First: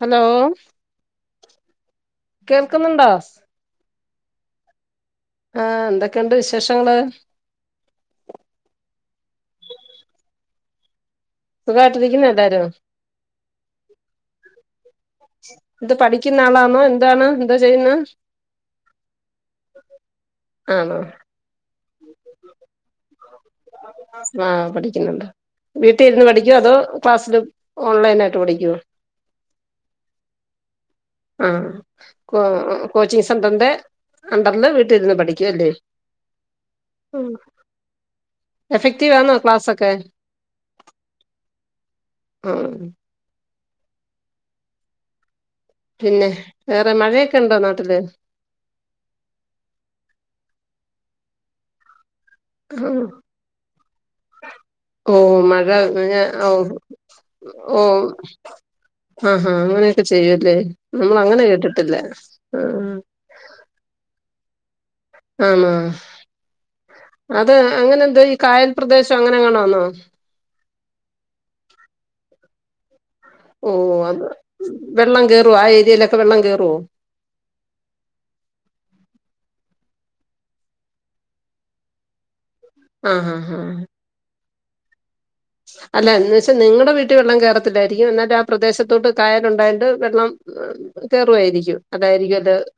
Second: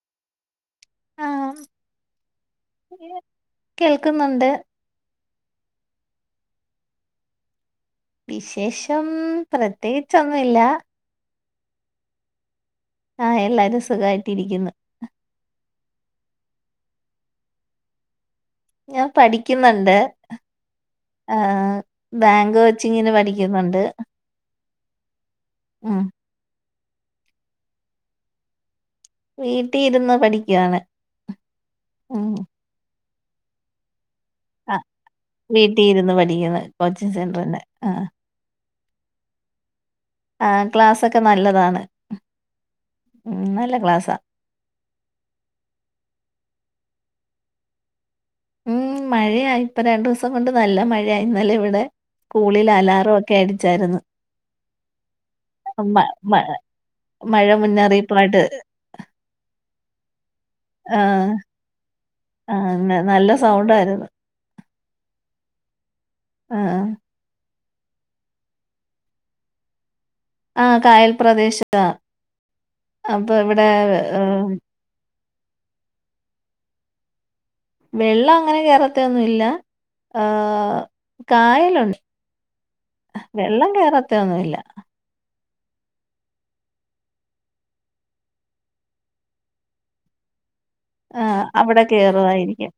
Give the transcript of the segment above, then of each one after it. Hello ആഹ് കേൾക്കുന്നുണ്ടോ കേൾക്കുന്നുണ്ട് ആഹ് എന്തൊക്കെണ്ട് വിശേഷങ്ങള് വിശേഷം പ്രത്യേകിച്ചൊന്നുല്ല സുഖായിട്ടിരിക്കുന്ന എല്ലാരും ആഹ് എല്ലാരും സുഖായിട്ടിരിക്കുന്നു ഇത് പഠിക്കുന്ന ആളാണോ എന്താണ് എന്താ ചെയ്യുന്ന് ഞാൻ പഠിക്കുന്നുണ്ട് ആണോ ആഹ് ബാങ്ക് കോച്ചിങ്ങിന് പഠിക്കുന്നുണ്ട് ആഹ് പഠിക്കുന്നുണ്ട് ഉം വീട്ടിലിരുന്ന് പഠിക്കുവോ അതോ ക്ലാസ്സില് ഓൺലൈനായിട്ട് പഠിക്കുവോ വീട്ടീര്ന്ന് പഠിക്കാണ് ആഹ് ആഹ് കോ കോച്ചിങ് സെന്റർന്റെ അണ്ടർല് ആഹ് വീട്ടിരുന്ന് പഠിക്കല്ലേ വീട്ടി ഇരുന്ന് പഠിക്കുന്നു കോച്ചിങ് ഉം സെന്ററിന്റെ ആഹ് എഫക്റ്റീവ് ആന്നോ ക്ലാസൊക്കെ ആഹ് ക്ലാസ്സൊക്കെ നല്ലതാണ് ആഹ് ഉം നല്ല ക്ലാസ്സാ പിന്നെ വേറെ മഴയൊക്കെണ്ടോ നാട്ടില് ഉം മഴയാ ഇപ്പ രണ്ടുസം കൊണ്ട് നല്ല മഴയാ ഇന്നലെ ഇവടെ കൂളില് ആഹ് അലാറം ഒക്കെ അടിച്ചാരുന്നു ഓഹ് മഴ കഞ്ഞ മ ഓഹ് മഴ ഓഹ് മുന്നറിയിപ്പായിട്ട് ആഹാ അങ്ങനെയൊക്കെ ചെയ്യോല്ലേ നമ്മള് ആഹ് അങ്ങനെ കേട്ടിട്ടില്ല ആഹ് സൗണ്ടാര്ന്നു ആന്നോ ആഹ് അത് അങ്ങനെ എന്ത് ഈ കായൽ പ്രദേശം അങ്ങനെങ്ങാണാന്നോ ആഹ് കായൽ പ്രദേശാ അപ്പൊ അവി ഓഹ് അത് വെള്ളം കേറോ ആഹ് ഏരിയിലൊക്കെ വെള്ളം കേറോ വെള്ള അങ്ങനെ കേറത്തൊന്നും ഇല്ല ആഹ് കായലുണ്ട് ആഹ് ആഹ് വെള്ളം ആഹ് കേറത്തൊന്നുല്ല അല്ല എന്ന് വെച്ചാ നിങ്ങടെ വീട്ടിൽ വെള്ളം കേറത്തില്ലാരിക്കും എന്നാല് ആഹ് പ്രദേശത്തോട്ട് കായലുണ്ടായോണ്ട് വെള്ളം ആഹ് കേറുവായിരിക്കും അവിടെ അതായിരിക്കും അത് കേറുവായിരിക്കും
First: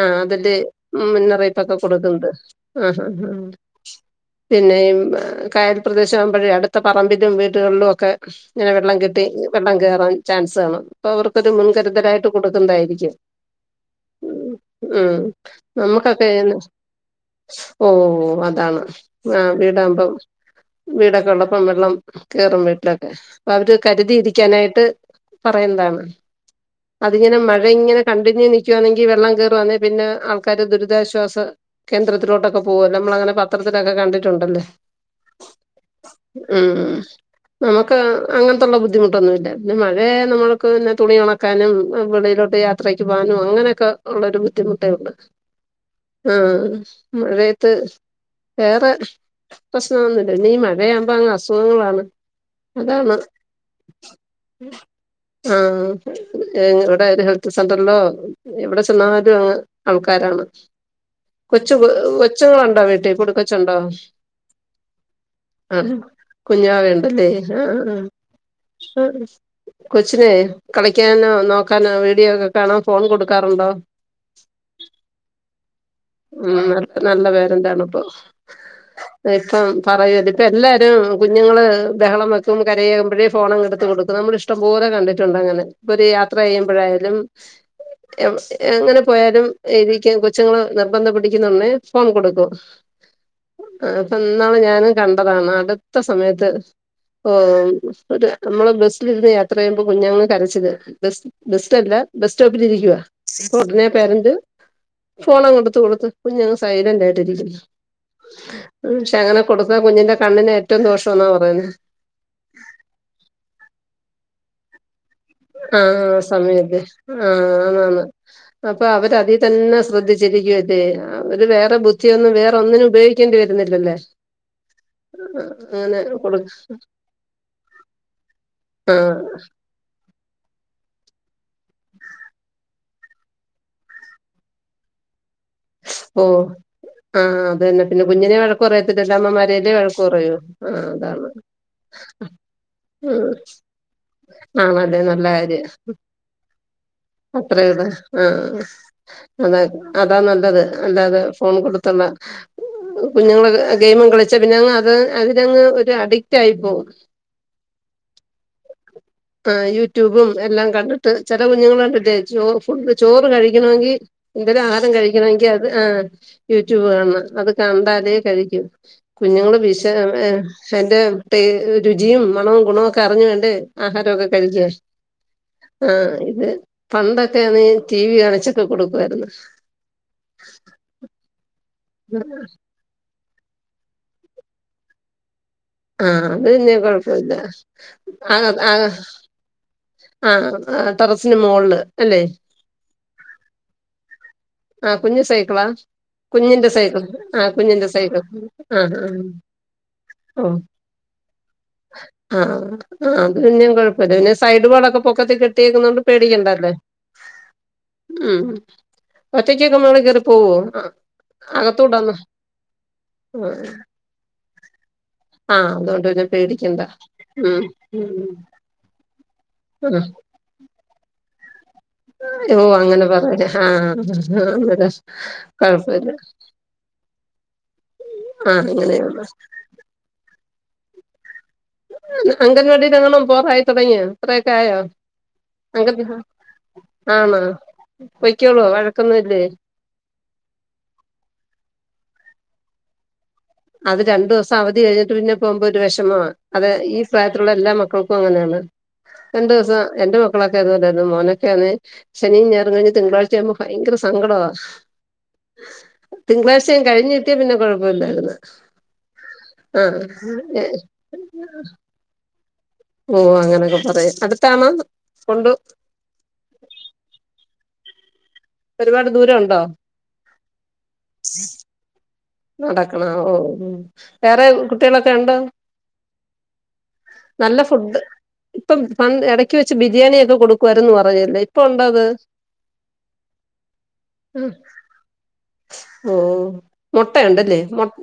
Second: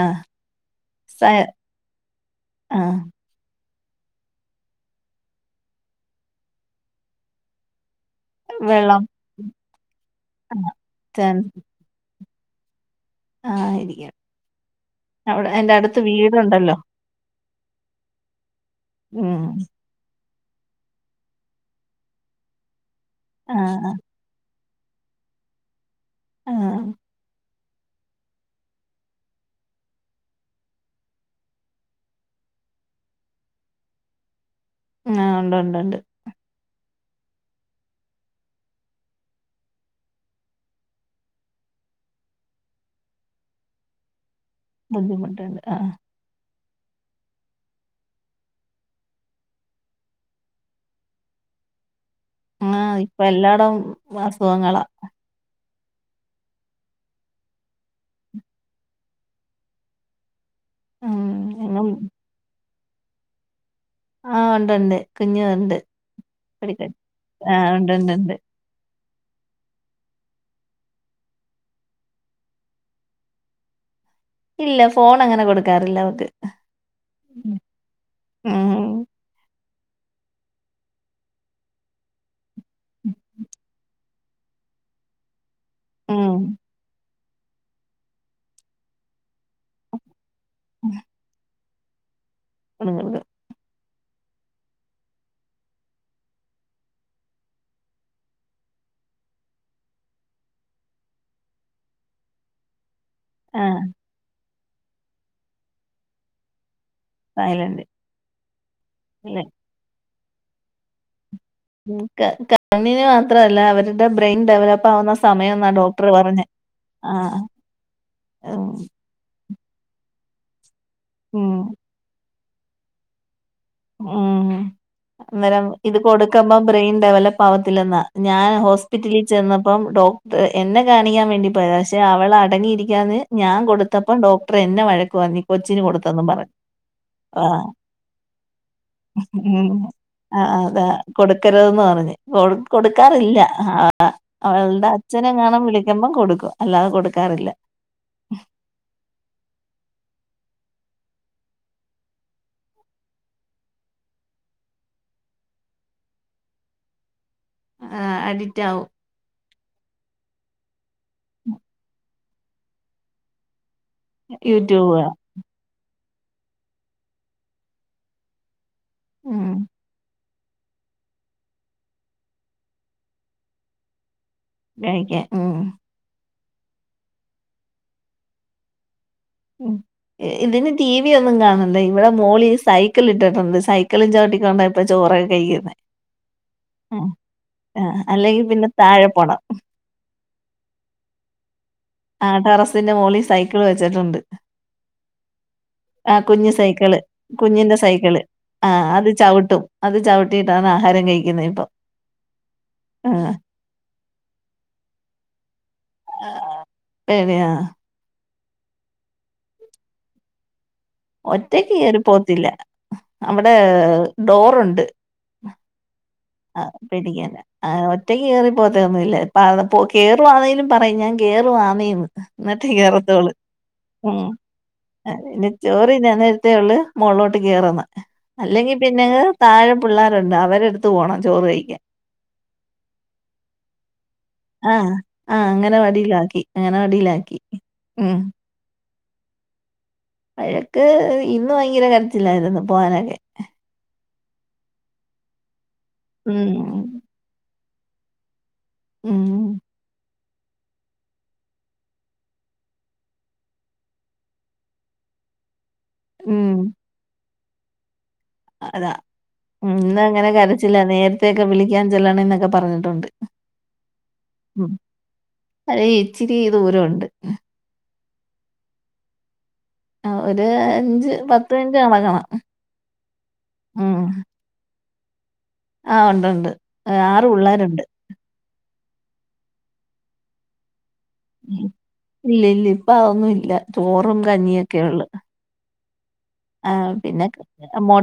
ആഹ് അതന്നെ സ മുന്നറിയിപ്പൊക്കെ കൊടുക്കുന്നത് ആഹ് ആഹ് ആഹ് പിന്നെ കായൽ പ്രദേശ ആവുമ്പഴേ അടുത്ത പറമ്പിലും വീടുകളിലും ഒക്കെ ഇങ്ങനെ വെള്ളം കെട്ടി വെള്ളം കേറാൻ ചാൻസ് ആഹ് കാണും പ്പൊ അവർക്കൊരു ചാൻസ് മുൻ കരുതലായിട്ട് കൊടുക്കുന്നതായിരിക്കും ആയിരിക്കും ഉം ഉം അവിടെ എന്റെ അടുത്ത് നമ്മുക്കൊക്കെ എന്നാ വീടുണ്ടല്ലോ ഓഹ് അതാണ് ഉം ആഹ് വീടാകുമ്പോ വീടൊക്കെള്ള പ്പം വെള്ളം കേറും വീട്ടിലൊക്കെ അപ്പ അവര് ആഹ് കരുതിയിരിക്കാനായിട്ട് പറയുന്നതാണ് ആഹ് അതിങ്ങനെ മഴ ഇങ്ങനെ കണ്ടിന്യൂ നിക്കുവാന്നെങ്കി വെള്ളം കേറുവാന്നെ പിന്നെ ആൾക്കാര് ദുരിതാശ്വാസ കേന്ദ്രത്തിലോട്ടൊക്കെ പോകു നമ്മളങ്ങനെ പത്രത്തിലൊക്കെ കണ്ടിട്ടുണ്ടല്ലേ ആഹ് ഉണ്ട് ഉണ്ട് ഉണ്ട് ഉം ഉം നമുക്ക് അങ്ങന് ത്തുള്ള ബുദ്ധിമുട്ടൊന്നുല്ല പിന്നെ മഴയായ നമ്മൾക്ക് പിന്നെ തുണിഉണ ക്കാനുംആഹ് വെളിയിലോട്ട് യാത്രയ്ക്ക് പോകാനും അങ്ങനെക്കെ ഉള്ളൊരു ബുദ്ധിമു ബുദ്ധിമുട്ട് ആഹ. ആഹ മഴയത്ത് വേറെ പ്രശ്നൊന്നുമില്ല ഈ മഴയാണെങ്കി- ഇപ്പോ അങ്ങ് അസുഖങ്ങളാണ്. ആ അതാണ് ഇപ്പോ എല്ലായിടം അസുഖങ്ങളാ- ആഹ ഇവിടെ ഒരു ഹെൽത്ത് സെന്ററ്ല്ലോ- എവിടെ ചെന്നാലും ആൾക്കാരാണ്. ഉം കൊച്ചു എങ്ങും കൊച്ചങ്ങളുണ്ടോ വീടിൽകൂട്ടിക്കെച്ചുണ്ടോ- ആഹ് ഉണ്ടണ്ട് കുഞ്ഞു വാ ആഹ് ഹാ കുഞ്ഞുവാവ ഉണ്ടല്ലേ ആഹ് ഉണ്ട് ഉണ്ട് ഉണ്ട് ആഹ് ആഹ് കൊച്ചിനെ കളിക്കാനോ നോക്കാനോ വീഡിയോ ഒക്കെ കാണാം ഫോൺ കൊടുക്കാറുണ്ടോ? ഇല്ല ഫോൺ അങ്ങനെ കൊടുക്കാറില്ല അവക്ക് ഉം നല്ല നല്ല പേരെൻ്റാണ്പ്പോ? ഉം ഇപ്പോ പറയല്ല ഇപ്പോ എല്ലാവരും കുഞ്ഞുങ്ങള് ബഹളം വെക്കുമ്പോ കരയകുമ്പോഴേ ഫോണെടുത്ത് കൊടുക്കും. നമ്മളിഷ്ടം പോലെ കണ്ടിട്ടുണ്ട് അങ്ങനെ ഇപ്പോ ഒരു യാത്ര ഉം ചെയ്യുമ്പോഴായാലും. എ എങ്ങനെ പോയാലും എനിക്ക് കൊച്ചുങ്ങള് നിർബന്ധം പിടിക്കുന്നുണേ ഫോൺ കൊടുക്കും. അങ്ങനെ ആ അപ്പോ ഇന്നാണ് ഞാനും കണ്ടതാണ് അടുത്ത സമയത്ത് ഓ ഒരു നമ്മളെ ബസ്സിലിരുന്ന് യാത്ര ചെയ്യുമ്പോ കുഞ്ഞുങ്ങളുടെ കരച്ചിൽ ബ ബെസ്റ്റ് അല്ല ബസ് സ്റ്റോപ്പിലിരിക്കുവ- ആഹ് ഉടനെ പേരന്റ് ഫോണ് അങ്ങ് എടുത്ത് കൊടുത്ത് കുഞ്ഞ് അങ്ങ് സൈലന്റ് ആയി. സൈലന്റ് പക്ഷെ ഇല്ല അങ്ങനെ കൊടുത്ത കുഞ്ഞിന്റെ കണ്ണിന് ഏറ്റവും ദോഷം അന്നാ പറയുന്ന- ക കണ്ണിന് മാത്രമല്ല അവരുടെ ബ്രെയിൻ ഡെവലപ്പ് ആവുന്ന സമയംന്നാ ഡോക്ടർ ആഹ പറഞ്ഞെ സമയതെ ആഹ് ആഹ ആണ് ആണ് ഉം അപ്പോ അവര് അതിൽ- തന്നെ ശ്രദ്ധിച്ചിരിക്കും അതെ ഒരു ഉം വേറെ ബുദ്ധിയൊന്നും വേറെ ഒന്നിനും ഉപയോഗിക്കേണ്ടി വരുന്നില്ലല്ലേ. ഉം. അന്നേരം ഇത് അങ്ങനെ കൊടു കൊടുക്കുമ്പോ ബ്രെയിൻ ഡെവലപ്പ് ആവത്തില്ലെന്നാ ഞാൻ ആഹ് ഹോസ്പിറ്റലിൽ ചെന്നപ്പോ അപ്പം ഡോക്ടർ എന്നെ കാണിക്കാൻ വേണ്ടിപ്പോയ പക്ഷെ അവള് അടങ്ങിയിരിക്കാന്ന് ഞാൻ കൊടുത്തു. ത്തപ്പം ഡോക്ടറെ എന്നെ വഴക്ക് പറഞ്ഞു കൊച്ചിന് കൊടുത്തന്ന് ഓഹ് പറഞ്ഞ് ആഹ് ആ അതന്നെ പിന്നെ കുഞ്ഞിനെ കുറയത്തില്ലല്ലോ അമ്മമാരല്ല വഴക്ക് പറയു ആഹ് ആ അതാ അതാണ്- കൊടുക്കരുതെന്ന് പറഞ്ഞ് കൊട് കൊടുക്കാറില്ല ആഹ അവളുടെ അതെ നല്ല അച്ഛനെങ്ങാനും കാര്യം വിളിക്കുമ്പം കൊടുക്കും അല്ലാതെ കൊടുക്കാറില്ല അത്രയതെ ആഹ അത് അതാ നല്ലത് അല്ലാതെ ഫോൺ കൊടുത്തുള്ള കുഞ്ഞുങ്ങള് ഗെയിമം കളിച്ച് പിന്നെങ്ങ് അത് അതിനങ്ങ് ഒരു അഡിക്റ്റ് ആയി പോകും. ആഹ അഡിറ്റ് ആകും. ആഹ യൂട്യൂബും എല്ലാം കണ്ടിട്ട് ചില കുഞ്ഞുങ്ങള കണ്ടിട്ടേ ചോ ഫുഡ് ചോറ് കഴിക്കണമെങ്കിൽ എന്തെങ്കിലും ആഹാരം യൂട്യൂബ് കാണും കഴിക്കണെങ്കിൽ അത് ആ യൂട്യൂബ് കാണണം അത് കണ്ടാലേ കഴിക്കു. ഉം കുഞ്ഞുങ്ങള് വിശ എന്റെ പേ രുചിയും മണവും ഗുണവും ഒക്കെ അറിഞ്ഞു വേണ്ടേ- ആഹാരമൊക്കെ കഴിക്കാൻ കഴിക്കാൻ ഉം ആഹ ഇത് പണ്ടൊക്കെ നീ ടി വി കാണിച്ചൊക്കെ കൊടുക്കുവായിരുന്നു. ഇതിന് ടി വി ഒന്നും കാണണ്ടേ ഇവിടെ മോളി ഈ സൈ- സൈക്കലിട്ടിട്ടുണ്ട് സൈക്കിള് ചവിട്ടിക്കൊണ്ടയിപ്പോ ചോറൊക്കെ കഴിക്കുന്ന. ആഹ അത് പിന്നെ കുഴപ്പമില്ല ആഹ് ആഹ അല്ലെങ്കി പിന്നെ ആഹ താഴെ പോണം ആഹ ടെറസിന് മോള്ല് ആഹ ടെറസിന്റെ മുകളിൽ സൈക്കിൾ വെച്ചിട്ടുണ്ട്. ആഹ കുഞ്ഞ് സൈക്കളാ? ആ കുഞ്ഞു സൈക്കിള് കുഞ്ഞിന്റെ സൈക്കിൾ സൈക്കിള് ആഹ ആഹ് അത് ആഹ് ചവിട്ടും അത് ചവിട്ടും. ട്ടിയിട്ടാണ് ആഹാരം കഴിക്കുന്നത് ഇപ്പം. ആഹ് ആഹഅത് പിന്നെ കൊഴപ്പ അത് പിന്നെ സൈഡ് വാളൊക്കെ പൊക്കത്തിൽ കെട്ടിയേക്കുന്നണ്ട് പേടിക്കണ്ടല്ലേ പേടിയാ ഉം ഒറ്റയ്ക്ക് നിൽക്കുമ്പോൾ കയറി പോവുവോ- ഒറ്റക്ക് കയറി പോത്തില്ല അവിടെ ഡോറുണ്ട്. ആഹ് അതുകൊണ്ടും. ആ പ പിടിക്കാന ഒറ്റയ് കേറി പോകത്തൊന്നുല്ല അ കേറുവാണേലും പറയുംഞ്ഞൻ കേയറവാ. എന്നട്ടേ ഓഹ് അങ്ങനെ കേറത്തോള് പറയാ ആഹ് ഉ അന്നേരം ചോറി കൊഴപ്പല്ല തിന്നാനെ ള്ള മുകളിലോട്ട് കയറന്ന് ആഹ് അല്ലെങ്കിൽ പിന്നെ അങ്ങനെയാണ് താഴെ പിള്ളേരുണ്ട് അവരെടുത്ത് പോകണം ചോറ് കഴിക്കൻ. അംഗൻവാടി ങ്ങളും പോറായി തുടങ്ങിയ? അത്രയൊക്കെ ആയോ ആഹ് ആഹ് അടുത്ത് അംഗനവാടിയിലാക്കി അംഗനവാടിയിലാക്കി ആണോ ഉം [unintelligible] വഴക്കന്നും ഇല്ലേ? വഴക്ക് ഇന്ന ഭയങ്കര കരച്ചില്ലായിരുന്നുരുന്നു പോവാനൊക്കെ. അത് രണ്ടു ദിവസം അവധി കഴിഞ്ഞിട്ട് പിന്നെ പോകുമ്പോ ഒരു വിഷമ അത ഉം ഈ ഇപ്രായത്തിലുള്ള എല്ലാ മക്കൾക്കും അങ്ങനെണ്. ഉം രണ്ടു ദിവസം എന്റെ മക്കളൊക്കെയത് പോലെയൊ യിരുന്നു മോനൊക്കെയന്ന് ശനിയും ഞറും കഴിഞ്ഞ് തിങ്കളാഴ്ച ആവുമ്പോ ഭയങ്കര സങ്കടവാ. ഉം തിങ്കളാഴ്ച യും കഴിഞ്ഞഞ് കിട്ടിയ പിന്നെ കൊഴപ്പ ഇില്ലായിന്ന അതാ ഇന്ന് അങ്ങനെ കരച്ചില്ല നേരത്തെെയൊക്കെ വിളിക്കാൻ ചെല്ലണം നൊക്ക പറഞു ഓ അങ്ങനെയൊക്കെ പറയായും അടുത്തണോ കൊണ്ട് അത് ഇച്ചിരി ദൂരം ഉണ്ട്. ഒരുപാട് ദൂരം ഉണ്ടോ? ആ ഒരു അഞ്ച് പത്ത് മിനിറ്റ് നടക്കണം. നടക്കണ ഓ ഉ ഉം വേറെ കുട്ടികളൊക്കെ ഉണ്ടോ? ആ ഉണ്ട്ണ്ട് ആറ് നല്ല പിള്ളേരുണ്ട്. ഫുഡ് ഇപ്പം ഇടയ്ക്ക് വെച്ച് ബിരിയാണിയൊക്കെ കൊടുക്ക രന്ന് പറയും ഇല്ല ഇല്ല ഇപ്പ അതൊന്നും ഇല്ല ചോറും കഞ്ഞിയ ഒക്കെ ഉള്ളു. ഓ ആ മുട്ടയുണ്ടല്ലേ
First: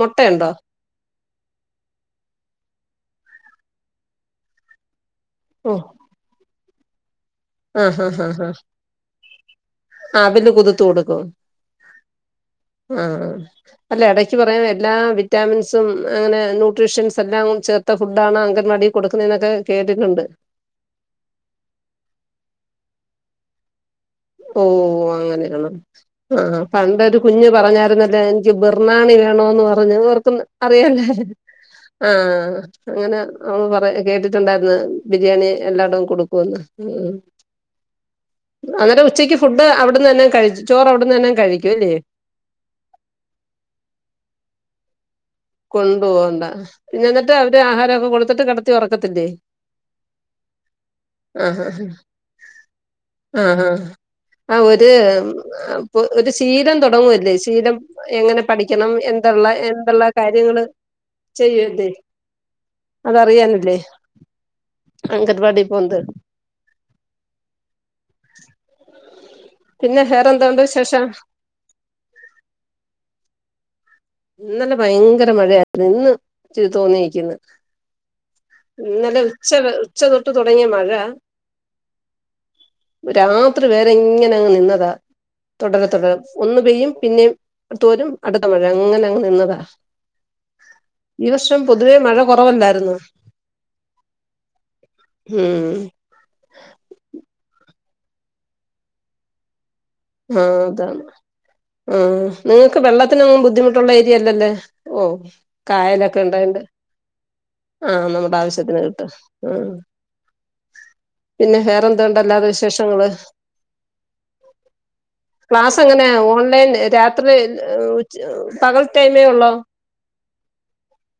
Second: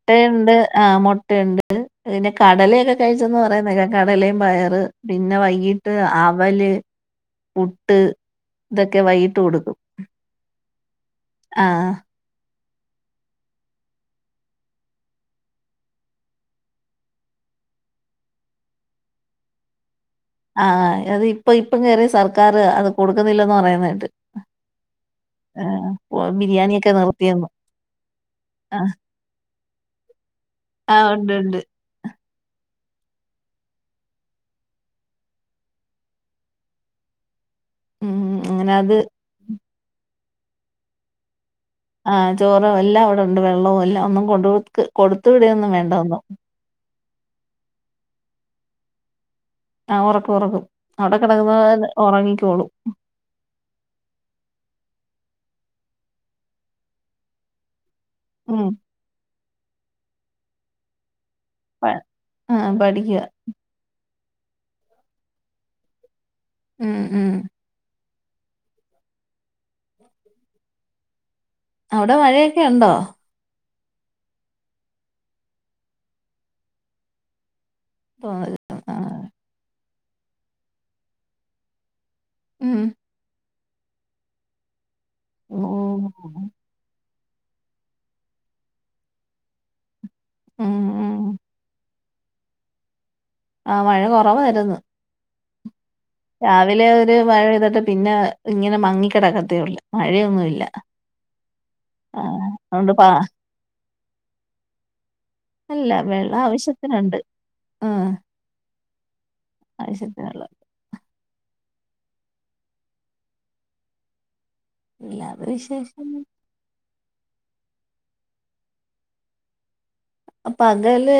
മുട്ടയുണ്ടോ? ആഹ മുട്ടയുണ്ട് പിന്നെ കടലൊക്കെ കഴിച്ചന്ന് പറയാ നേക്ക കടലയും പയറ് പിന്നെ ഓ വൈകീട്ട് അവല്. ആഹ് പുട്ട് ഹാ ഹാ ഹാ ഇതൊക്കെ വൈകിട്ട് കൊടുക്കും. ആഹ ആഹ അല്ല ഇടക്ക് പറയാം എല്ലാ വിറ്റാമിൻസും അങ്ങനെ ന്യട്രീഷ്യൻസ് എല്ലാം ചേർ ത്തെ ഫുഡ്ഡാണ് അങ്ങനെ മടി കൊടുക്കുന്നതൊക്ക കേട്ടിട്ടുണ്ട്. ആഹ അത് ഇപ്പൊ ഇപ്പം കേയറി സർക്കാർ അത് കൊടുക്കുന്നില്ലന്ന് പറയുന്നായിട്ട്. ഓഓ അങ്ങനെയാണ് ആഹ ബിരിയാണിയൊക്കെ പണ്ട ഒരു കുഞ്ഞ് നിർത്തിയെന്ന് പറഞ്ഞായിരുന്നല്ലേ എനിക്ക് ആഹ് ബെർണാണി വേണോന്ന് പറഞ്ഞ് അതോർക്കൊും അറിയലോ ഉണ്ട്ണ്ട് ആ അങ്ങനെ പറ കേട്ടിട്ടുണ്ടായിന്ന് ബിരിയാണി എല്ലാടവും കൊടുക്കുന്ന് ഉം അങ്ങനെ അത് അന്നരം ഉച്ചയ്ക്ക് ഫുഡ് അവിടുന്ന് തന്നെ കഴിച്ചു ചോറ് അവിടുന്ന് തന്നെ കഴിക്കുംല്ലേ? ആ ചോറോ എല്ലാം അവിടെ ഉണ്ട് വെള്ളോ എല്ലാം ഒന്നും കൊണ്ട കൊ കൊടുത്തുവിടെയൊന്നും കൊണ്ടു വേണ്ടന്നു. പോകണ്ട പിന്നെ എന്നിട്ട് അവര് ആഹാരംൊക്കെ കൊടുത്തിട്ട് കിടത്തി ഉറക്കത്തില്ലേ? ആ ഉറക്കും ഉറക്കും അവിടെ കിടക്കുന്ന ചെലപ്പം ഉറങ്ങിക്കോളും. ആ ആ ആ ഒരു ഒരു ശീലം തുടങ്ങുവല്ലേ ശീലം. എങ്ങനെ ഉം പഠിക്കണം എന്തുള്ള എന്തുള്ള കാര്യങ്ങള്. ചെയ്യൂതെ ആഹ് പഠിക്കുവാ അതറിയാനല്ലേ. അങ്കൻവാടി പോനത് ഉം ഉം പിന്നെ ഹേറെന്താ ഉണ്ട് വി ശേഷം അവിടെ മഴയൊക്കെ ഉണ്ടോ? ഇന്നലെ ഭയങ്കര മഴയായിരുന്നു ഇന്ന് തോന്നിയിരിക്കുന്നു ആ [unintelligible] ഇന്നലെ ഉച്ച ഉച്ച തൊട്ട് തുടങ്ങിയ മഴ ഉം ഒ മാത്ര പേരെ എങ്ങനെങ്ങ് നിന്നതാ ഓ തുടരെ തുടരെ ഒന്ന് പെയ്യും പിന്നെ തോരും അടുത്ത മഴ അങ്ങനെ അങ്ങനെ ഇന്നതാ ഉം ഉം ഈ വര്ഷം പൊതുവേ മഴ കുറവല്ലായിരുന്നോ ആഹ് മഴ കുറവരുന്നു ഹ്മ്മ് രാവിലെ ഒരു മഴെയ്തിട്ട് പിന്നെ ഇങ്ങനെ മങ്ങിക്കിടക്കത്തേ ഉള്ള ആഹ് അതാണ് ആഹ് നിങ്ങൾക്ക് അതുകൊണ്ട് പാ വെള്ളത്തിനൊന്നും ബുദ്ധിമുട്ട ഏരിയല്ലല്ലേ ഓഹ് അല്ല കായലൊക്കെ വെള്ളം ഇണ്ടായിണ്ട് ആവശ്യത്തിനുണ്ട് ആഹ് നമ്മുടെ ആവശ്യത്തിന് കിട്ടും ആഹ് ആവശ്യത്തിനുള്ളത് പിന്നെ വേറെ എന്തണ്ടല്ലാത്തെ വിശേഷങ്ങള് അല്ലാതെ ക്ലാസ് വിശേഷം എങ്ങനെയ ഓൺലൈൻ രാത്രി പകൽ ടൈമേ ഉള്ളോ അപ്പ പകല്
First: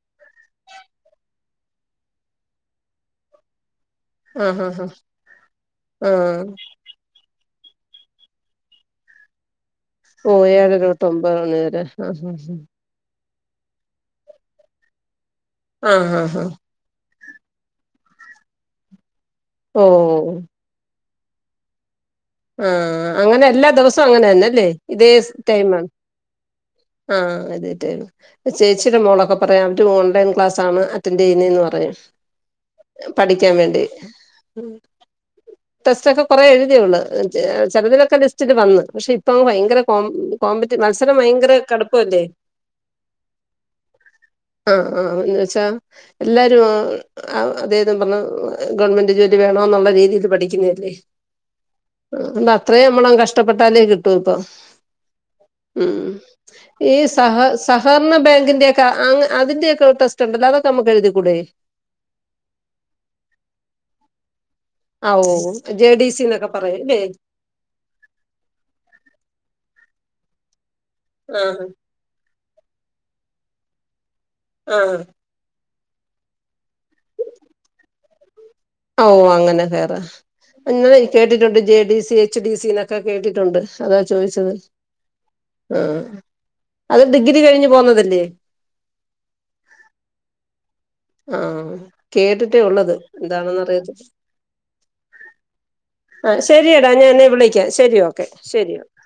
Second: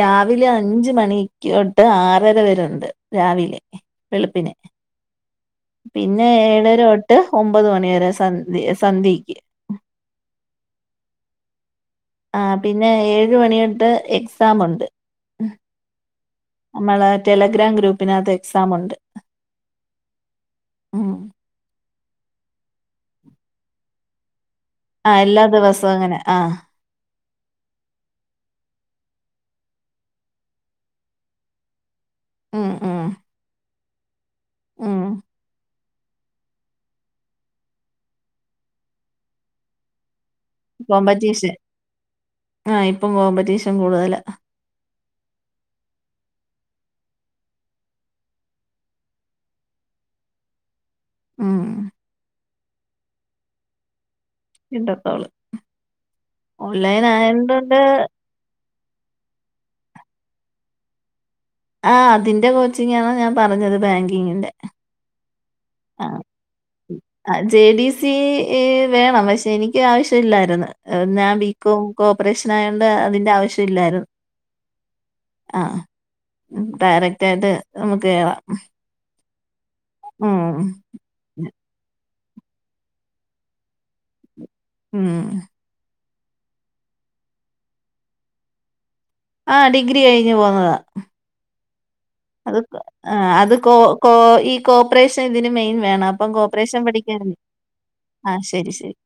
രാവിലെ അഞ്ച മണിക്കോട്ട് ആറര വരുണ്ട് രാവിലെ വെളുപ്പിന് ആഹ് ആഹ് ആഹ് പിന്നെ ആഹ് ഏഴരട്ട ഇട്ട് ഒമ്പത് മണി വരെ സന്ധ സന്ധ്യക്ക് ഓഹ് ഏഴുക തൊമ്പ ഒണേര ആഹ് പിന്നെ ഏഴ് മണിയൊട്ട് എക്സമുണ്ട് ആഹ് ആഹ് ആഹ് നമ്മളെ ടെലഗ്രാം ഗ്രൂപ്പിനകത്ത് എക്സാം ഉണ്ട് ഓഓഹ് ഉം ആഹ് അങ്ങനെ എല്ലാ ദിവസവും അങ്ങനെ തന്നെല്ലേ ഇതേ ആഹ് എല്ലാ ടൈമാണ് ദിവസവും അങ്ങനെ ആഹ് ആഹ് ആദ്യായിട്ട ചേച്ചിയുടെ മോളൊക്കെ പറയാം അവര് ഓൺലൈൻ ക്ലാസ്സണ് അറ്റൻഡറ് ചെയ്യുന്നതന്ന് പറയു ഉം ഉം പഠിക്കാൻ വേണ്ടി ഉം ടെസ്റ്റൊക്കെ കൊറെേ എഴുതി അവള് ചിലതിലൊക്കെ ലിസ്റ്റില് വന്നു പക്ഷെ ഇപ്പൊ ഭയങ്കര കോ കോമ്പറ്റി മത്സരം ഭയങ്കര കോമ്പറ്റീഷൻ കടുപ്പല്ലേ ആ ഇപ്പം കോമ്പറ്റീഷൻ കൂടുതലാ ആഹ് ആഹ്വെച്ചാ എല്ലാരും ആഹ് അതേത് പറഞ്ഞ ഗവൺമെന്റ് ജോലി വേണോ എന്നുള്ള രീതിയിൽ പഠിക്കുന്നല്ലേ ഉം ് അത്രയും നമ്മള കഷ്ടപ്പെട്ടാലേ കിട്ടും ഇപ്പൊ കിട്ടത്തോള് ഉം ഈ ഓൺലൈൻ സഹ ആയതുകൊണ്ട് സഹകരണ ബാങ്കിന്റെ അതിന്റെൊ ടെസ് ഉണ്ടല്ലോ അതൊക്കെ നമുക്ക് എഴുതിക്കൂടെേ ആഹ് അതിന്റെ കോച്ചിംഗ ആണ് ഞാൻ പറഞ്ഞത് ബാങ്കിങ്ങിന്റെ ആഹ് ഓഹ് ഓഹ് ആഹ് ആ ജെ ഡി സി വേണം പക്ഷെ എനിക്ക് ആവശ്യമില്ലായിരുന്നു ഞാൻ ആഹ് ബികോം ഓപ്പറേഷൻ ആയതോണ്ട് അതിന്റെ ആവശ്യം ഇല്ലായിരുന്നു ആഹ് ആഹ് ഡയറക്റ്റായിട്ട് നമുക്ക് കയറാം ഓഹ് അങ്ങനെ കേയറ എന്ന കേട്ടിട്ടുണ്ട് J D C H D C എന്നൊക്കെ കേട്ടിട്ടുണ്ട് അതാ ചോദിച്ചത് ഉം ആഹ് അത് ഡിഗ്രി കഴിഞ്ഞ് പോന്നതല്ലേ ആ ഡിഗ്രി കഴിഞ്ഞ് പോന്നതാ ആഹ് അത് കേട്ടിട്ടേ ഉള്ളത് ആഹ് അത് എന്താണെന്ന് കോ അറിയത്തില്ല കോ ഈ കോപ്പറേഷൻ ഇതിന് മെയിൻ വേണം. ഇപ്പം ആ കോപ്പറേഷൻ ശരിയടാ ഞാനെ പഠിക്ക്യാര്ന്ന് വിളിക്കാം ശരി ഓക്കെ ആഹ് ശരി ശെരി ശെരി.